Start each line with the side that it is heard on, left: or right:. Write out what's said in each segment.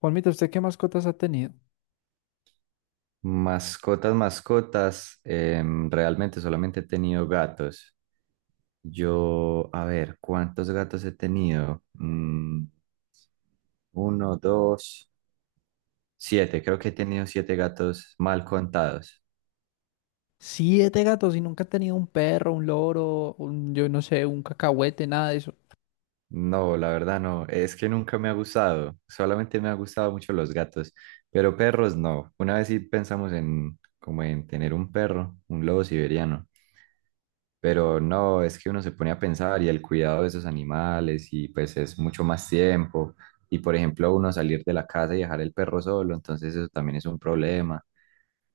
left: Juanmita, ¿usted qué mascotas ha tenido?
right: Mascotas, mascotas, realmente solamente he tenido gatos. Yo, a ver, ¿cuántos gatos he tenido? Mm, uno, dos, siete. Creo que he tenido siete gatos mal contados.
left: Siete gatos y nunca ha tenido un perro, un loro, yo no sé, un cacahuete, nada de eso.
right: No, la verdad no. Es que nunca me ha gustado. Solamente me ha gustado mucho los gatos, pero perros no. Una vez sí pensamos en como en tener un perro, un lobo siberiano. Pero no, es que uno se pone a pensar y el cuidado de esos animales y pues es mucho más tiempo. Y por ejemplo, uno salir de la casa y dejar el perro solo, entonces eso también es un problema.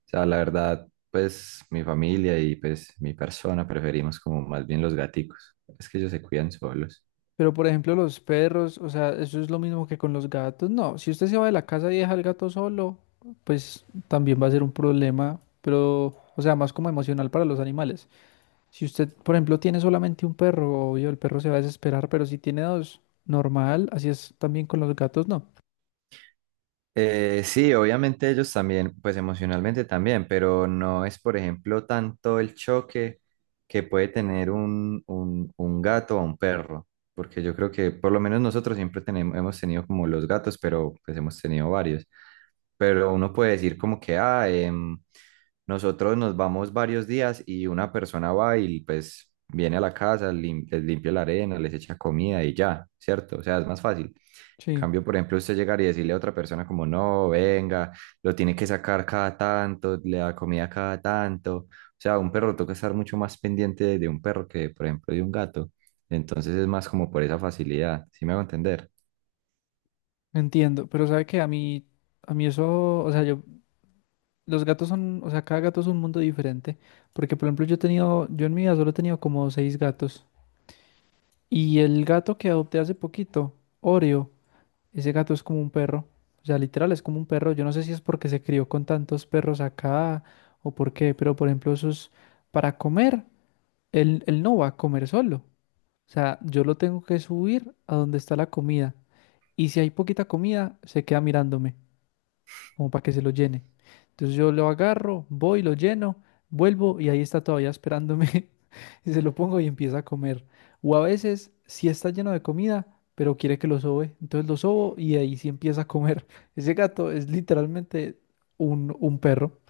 right: O sea, la verdad, pues mi familia y pues mi persona preferimos como más bien los gaticos. Es que ellos se cuidan solos.
left: Pero por ejemplo, los perros, o sea, eso es lo mismo que con los gatos. No, si usted se va de la casa y deja al gato solo, pues también va a ser un problema, pero, o sea, más como emocional para los animales. Si usted, por ejemplo, tiene solamente un perro, obvio, el perro se va a desesperar, pero si tiene dos, normal, así es también con los gatos, no.
right: Sí, obviamente ellos también, pues emocionalmente también, pero no es, por ejemplo, tanto el choque que puede tener un gato o un perro, porque yo creo que por lo menos nosotros siempre tenemos, hemos tenido como los gatos, pero pues hemos tenido varios, pero uno puede decir como que, ah, nosotros nos vamos varios días y una persona va y pues viene a la casa, les limpia la arena, les echa comida y ya, ¿cierto? O sea, es más fácil.
left: Sí,
right: Cambio, por ejemplo, usted llegar y decirle a otra persona como, no, venga, lo tiene que sacar cada tanto, le da comida cada tanto. O sea, un perro toca estar mucho más pendiente de un perro que, por ejemplo, de un gato. Entonces es más como por esa facilidad, ¿sí me hago entender?
left: entiendo, pero sabe que a mí eso, o sea, yo los gatos son, o sea, cada gato es un mundo diferente, porque por ejemplo yo en mi vida solo he tenido como seis gatos, y el gato que adopté hace poquito, Oreo, ese gato es como un perro, o sea, literal es como un perro. Yo no sé si es porque se crió con tantos perros acá o por qué, pero por ejemplo para comer, él no va a comer solo, o sea, yo lo tengo que subir a donde está la comida, y si hay poquita comida, se queda mirándome como para que se lo llene. Entonces yo lo agarro, voy, lo lleno, vuelvo y ahí está todavía esperándome y se lo pongo y empieza a comer. O a veces sí está lleno de comida, pero quiere que lo sobe, entonces lo sobo y ahí sí empieza a comer. Ese gato es literalmente un perro.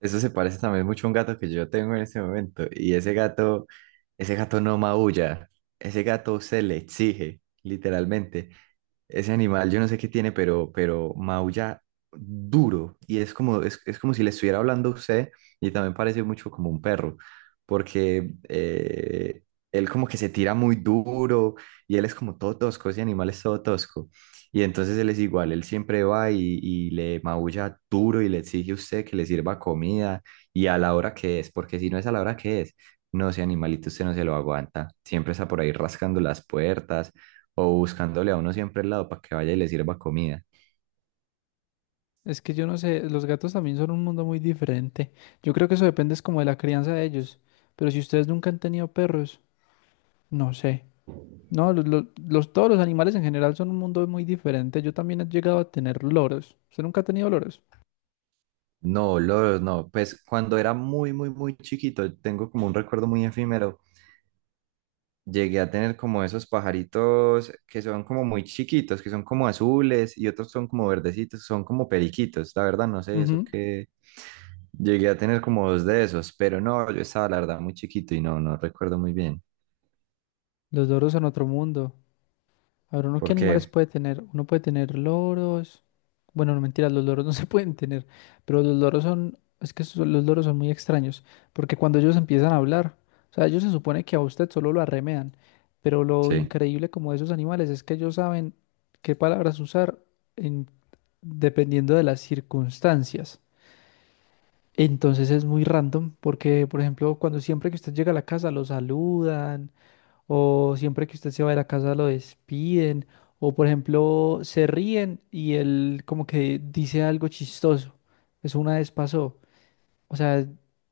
right: Eso se parece también mucho a un gato que yo tengo en este momento. Y ese gato no maulla. Ese gato se le exige, literalmente. Ese animal, yo no sé qué tiene, pero maulla duro. Y es como si le estuviera hablando a usted. Y también parece mucho como un perro. Porque él como que se tira muy duro. Y él es como todo tosco. Ese animal es todo tosco. Y entonces él es igual, él siempre va y le maulla duro y le exige a usted que le sirva comida y a la hora que es, porque si no es a la hora que es, no, ese animalito usted no se lo aguanta. Siempre está por ahí rascando las puertas o buscándole a uno siempre al lado para que vaya y le sirva comida.
left: Es que yo no sé, los gatos también son un mundo muy diferente. Yo creo que eso depende es como de la crianza de ellos. Pero si ustedes nunca han tenido perros, no sé. No, todos los animales en general son un mundo muy diferente. Yo también he llegado a tener loros. ¿Usted nunca ha tenido loros?
right: No, Lord, no, pues cuando era muy chiquito, tengo como un recuerdo muy efímero, llegué a tener como esos pajaritos que son como muy chiquitos, que son como azules y otros son como verdecitos, son como periquitos. La verdad, no sé eso
left: Ujú.
right: que llegué a tener como dos de esos, pero no, yo estaba la verdad muy chiquito y no recuerdo muy bien.
left: Los loros son otro mundo. A ver, ¿uno qué animales
right: Porque,
left: puede tener? Uno puede tener loros. Bueno, no mentiras, los loros no se pueden tener. Pero los loros son. Es que los loros son muy extraños. Porque cuando ellos empiezan a hablar, o sea, ellos se supone que a usted solo lo arremedan. Pero lo
right: sí,
left: increíble como de esos animales es que ellos saben qué palabras usar en- dependiendo de las circunstancias. Entonces es muy random porque, por ejemplo, cuando siempre que usted llega a la casa lo saludan o siempre que usted se va de la casa lo despiden o, por ejemplo, se ríen y él como que dice algo chistoso. Eso una vez pasó. O sea,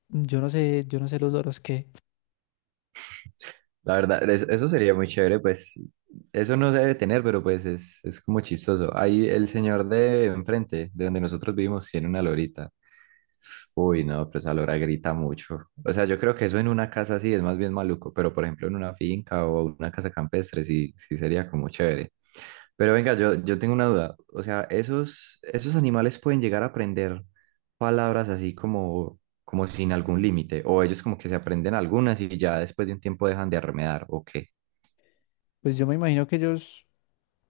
left: yo no sé los loros qué,
right: la verdad, eso sería muy chévere, pues eso no se debe tener, pero pues es como chistoso. Ahí el señor de enfrente, de donde nosotros vivimos, tiene una lorita. Uy, no, pero esa lora grita mucho. O sea, yo creo que eso en una casa sí es más bien maluco, pero por ejemplo en una finca o una casa campestre sí, sí sería como chévere. Pero venga, yo tengo una duda. O sea, esos animales pueden llegar a aprender palabras así como, como sin algún límite, o ellos como que se aprenden algunas y ya después de un tiempo dejan de arremedar, ¿o qué?
left: pues yo me imagino que ellos,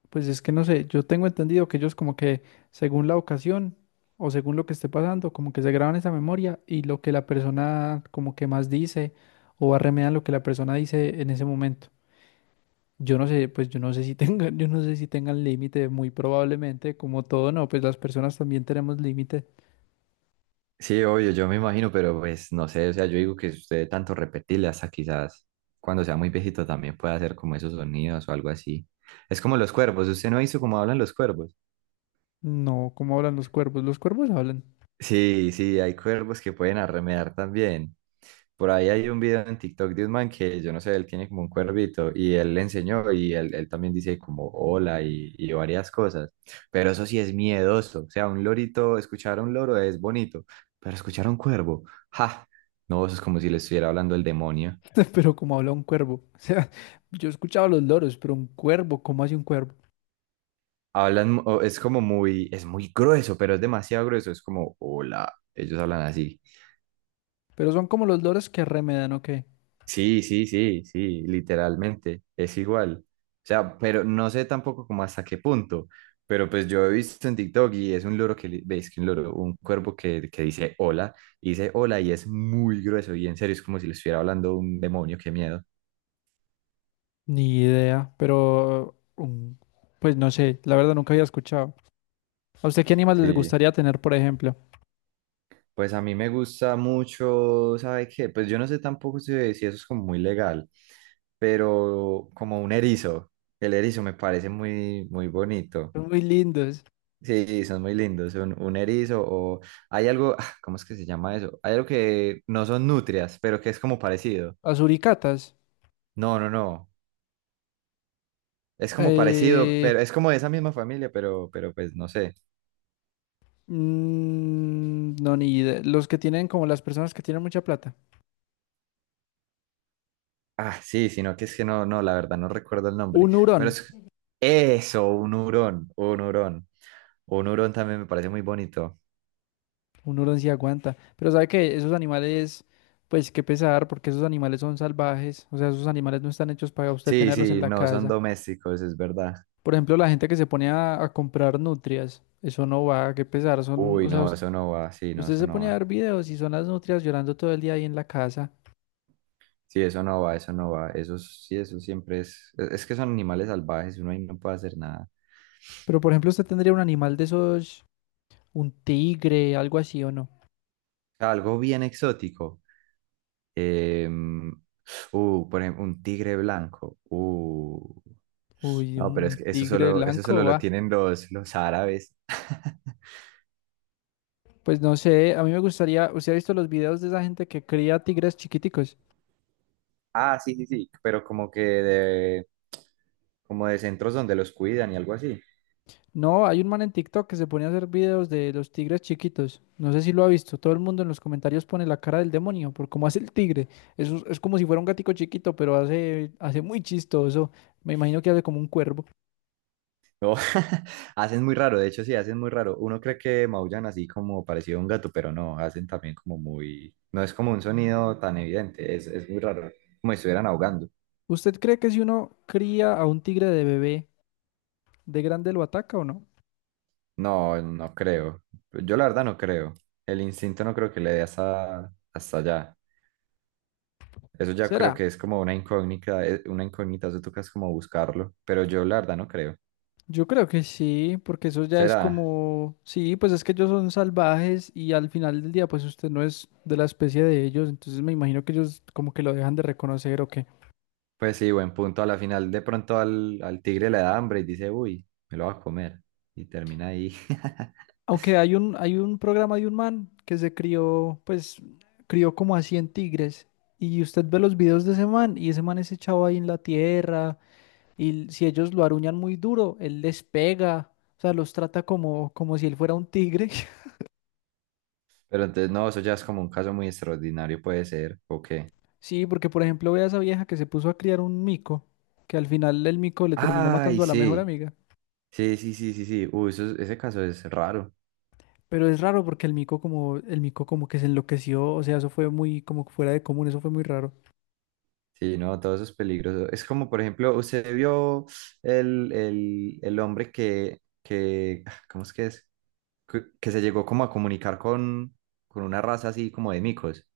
left: pues es que no sé, yo tengo entendido que ellos como que según la ocasión o según lo que esté pasando, como que se graban esa memoria y lo que la persona como que más dice o arremedan lo que la persona dice en ese momento. Yo no sé, pues yo no sé si tengan, yo no sé si tengan límite, muy probablemente, como todo, no, pues las personas también tenemos límite.
right: Sí, obvio, yo me imagino, pero pues no sé, o sea, yo digo que si usted de tanto repetirle hasta quizás cuando sea muy viejito también pueda hacer como esos sonidos o algo así. Es como los cuervos, usted no hizo como hablan los cuervos.
left: No, ¿cómo hablan los cuervos? Los cuervos hablan,
right: Sí, sí, hay cuervos que pueden arremedar también. Por ahí hay un video en TikTok de un man que yo no sé, él tiene como un cuervito y él le enseñó él también dice como hola y varias cosas, pero eso sí es miedoso, o sea, un lorito, escuchar a un loro es bonito, pero escuchar a un cuervo, ja, no, eso es como si le estuviera hablando el demonio.
left: pero ¿cómo habla un cuervo? O sea, yo he escuchado a los loros, pero un cuervo, ¿cómo hace un cuervo?
right: Hablan, o es como muy, es muy grueso, pero es demasiado grueso, es como hola, ellos hablan así.
left: Pero son como los loros que arremedan, ¿o qué?
right: Sí, sí, sí, sí, literalmente, es igual. O sea, pero no sé tampoco como hasta qué punto, pero pues yo he visto en TikTok y es un loro que, veis que un loro, un cuervo que dice hola y es muy grueso y en serio es como si le estuviera hablando un demonio, qué miedo.
left: Ni idea, pero pues no sé, la verdad nunca había escuchado. ¿A usted qué animales les
right: Sí,
left: gustaría tener, por ejemplo?
right: pues a mí me gusta mucho, ¿sabe qué? Pues yo no sé tampoco si eso es como muy legal, pero como un erizo, el erizo me parece muy bonito.
left: Son muy lindos.
right: Sí, son muy lindos, son un erizo o hay algo, ah, ¿cómo es que se llama eso? Hay algo que no son nutrias, pero que es como parecido.
left: Las uricatas.
right: No, no, no, es como parecido,
left: Eh,
right: pero es como de esa misma familia, pero pues no sé.
left: no, ni idea. Los que tienen, como las personas que tienen mucha plata.
right: Ah, sí, sino que es que no, no, la verdad no recuerdo el nombre,
left: Un hurón.
right: pero es eso, un hurón también me parece muy bonito.
left: Un hurón sí aguanta. Pero sabe que esos animales, pues qué pesar, porque esos animales son salvajes. O sea, esos animales no están hechos para usted
right: Sí,
left: tenerlos en
right: sí,
left: la
right: no, son
left: casa.
right: domésticos, es verdad.
left: Por ejemplo, la gente que se pone a comprar nutrias. Eso no va, qué pesar.
right: Uy,
left: O sea,
right: no, eso no va, sí, no,
left: usted
right: eso
left: se
right: no
left: pone a
right: va.
left: ver videos y son las nutrias llorando todo el día ahí en la casa.
right: Sí, eso no va, eso no va. Eso sí, eso siempre es. Es que son animales salvajes, uno ahí no puede hacer nada.
left: Pero, por ejemplo, usted tendría un animal de esos, un tigre, algo así o no.
right: Algo bien exótico. em, por ejemplo, un tigre blanco.
left: Uy,
right: No, pero
left: un
right: es que
left: tigre
right: eso
left: blanco,
right: solo lo
left: va.
right: tienen los árabes.
left: Pues no sé, a mí me gustaría. ¿Usted ha visto los videos de esa gente que cría tigres chiquiticos?
right: Ah, sí, sí, sí. Pero como que como de centros donde los cuidan y algo así.
left: No, hay un man en TikTok que se pone a hacer videos de los tigres chiquitos. No sé si lo ha visto. Todo el mundo en los comentarios pone la cara del demonio por cómo hace el tigre. Es como si fuera un gatico chiquito, pero hace, hace muy chistoso. Me imagino que hace como un cuervo.
right: No, hacen muy raro, de hecho sí, hacen muy raro. Uno cree que maullan así como parecido a un gato, pero no, hacen también como muy. No es como un sonido tan evidente, es muy raro, como si estuvieran ahogando.
left: ¿Usted cree que si uno cría a un tigre de bebé, de grande lo ataca o no?
right: No, no creo. Yo la verdad no creo. El instinto no creo que le dé hasta allá. Eso ya
left: ¿Será?
right: creo que es como una incógnita, eso toca es como buscarlo, pero yo la verdad no creo.
left: Yo creo que sí, porque eso ya es
right: ¿Será?
left: como, sí, pues es que ellos son salvajes y al final del día, pues usted no es de la especie de ellos, entonces me imagino que ellos como que lo dejan de reconocer o qué.
right: Pues sí, buen punto. A la final de pronto al tigre le da hambre y dice, uy, me lo va a comer. Y termina ahí.
left: Aunque hay un, programa de un man que se crió, pues crió como a 100 tigres y usted ve los videos de ese man y ese man es echado ahí en la tierra. Y si ellos lo aruñan muy duro, él les pega, o sea, los trata como si él fuera un tigre.
right: Pero entonces, no, eso ya es como un caso muy extraordinario, puede ser, ¿o qué?
left: Sí, porque por ejemplo ve a esa vieja que se puso a criar un mico, que al final el mico le terminó
right: Ay,
left: matando a la mejor
right: sí,
left: amiga.
right: sí, sí, sí, sí, sí. Uy, ese caso es raro.
left: Pero es raro porque el mico como que se enloqueció, o sea, eso fue muy como que fuera de común, eso fue muy raro.
right: Sí, no, todo eso es peligroso. Es como, por ejemplo, usted vio el hombre ah, ¿cómo es que es? Que se llegó como a comunicar con una raza así como de micos.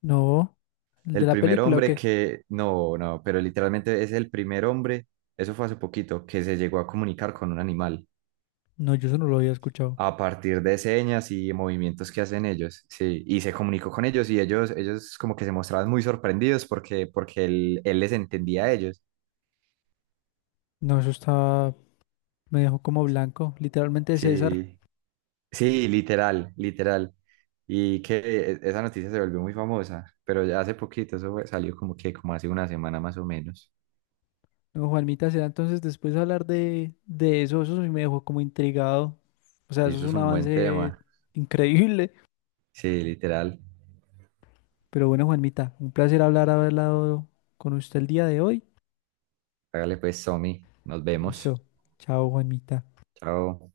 left: No, el de
right: El
left: la
right: primer
left: película, ¿o
right: hombre
left: qué?
right: que, no, no, pero literalmente es el primer hombre, eso fue hace poquito, que se llegó a comunicar con un animal,
left: No, yo eso no lo había escuchado.
right: a partir de señas y movimientos que hacen ellos, sí, y se comunicó con ellos y ellos como que se mostraban muy sorprendidos porque, porque él les entendía a ellos,
left: No, eso está, me dejó como blanco, literalmente, César.
right: sí, sí, literal, literal, y que esa noticia se volvió muy famosa, pero ya hace poquito, salió como que como hace una semana más o menos,
left: No, Juanmita, será entonces después hablar de eso, eso sí me dejó como intrigado. O sea,
right: sí,
left: eso es
right: eso es
left: un
right: un buen
left: avance
right: tema,
left: increíble.
right: sí, literal,
left: Pero bueno, Juanmita, un placer hablar, haber hablado con usted el día de hoy.
right: hágale pues, Somi, nos vemos,
left: Listo. Chao, Juanmita.
right: chao.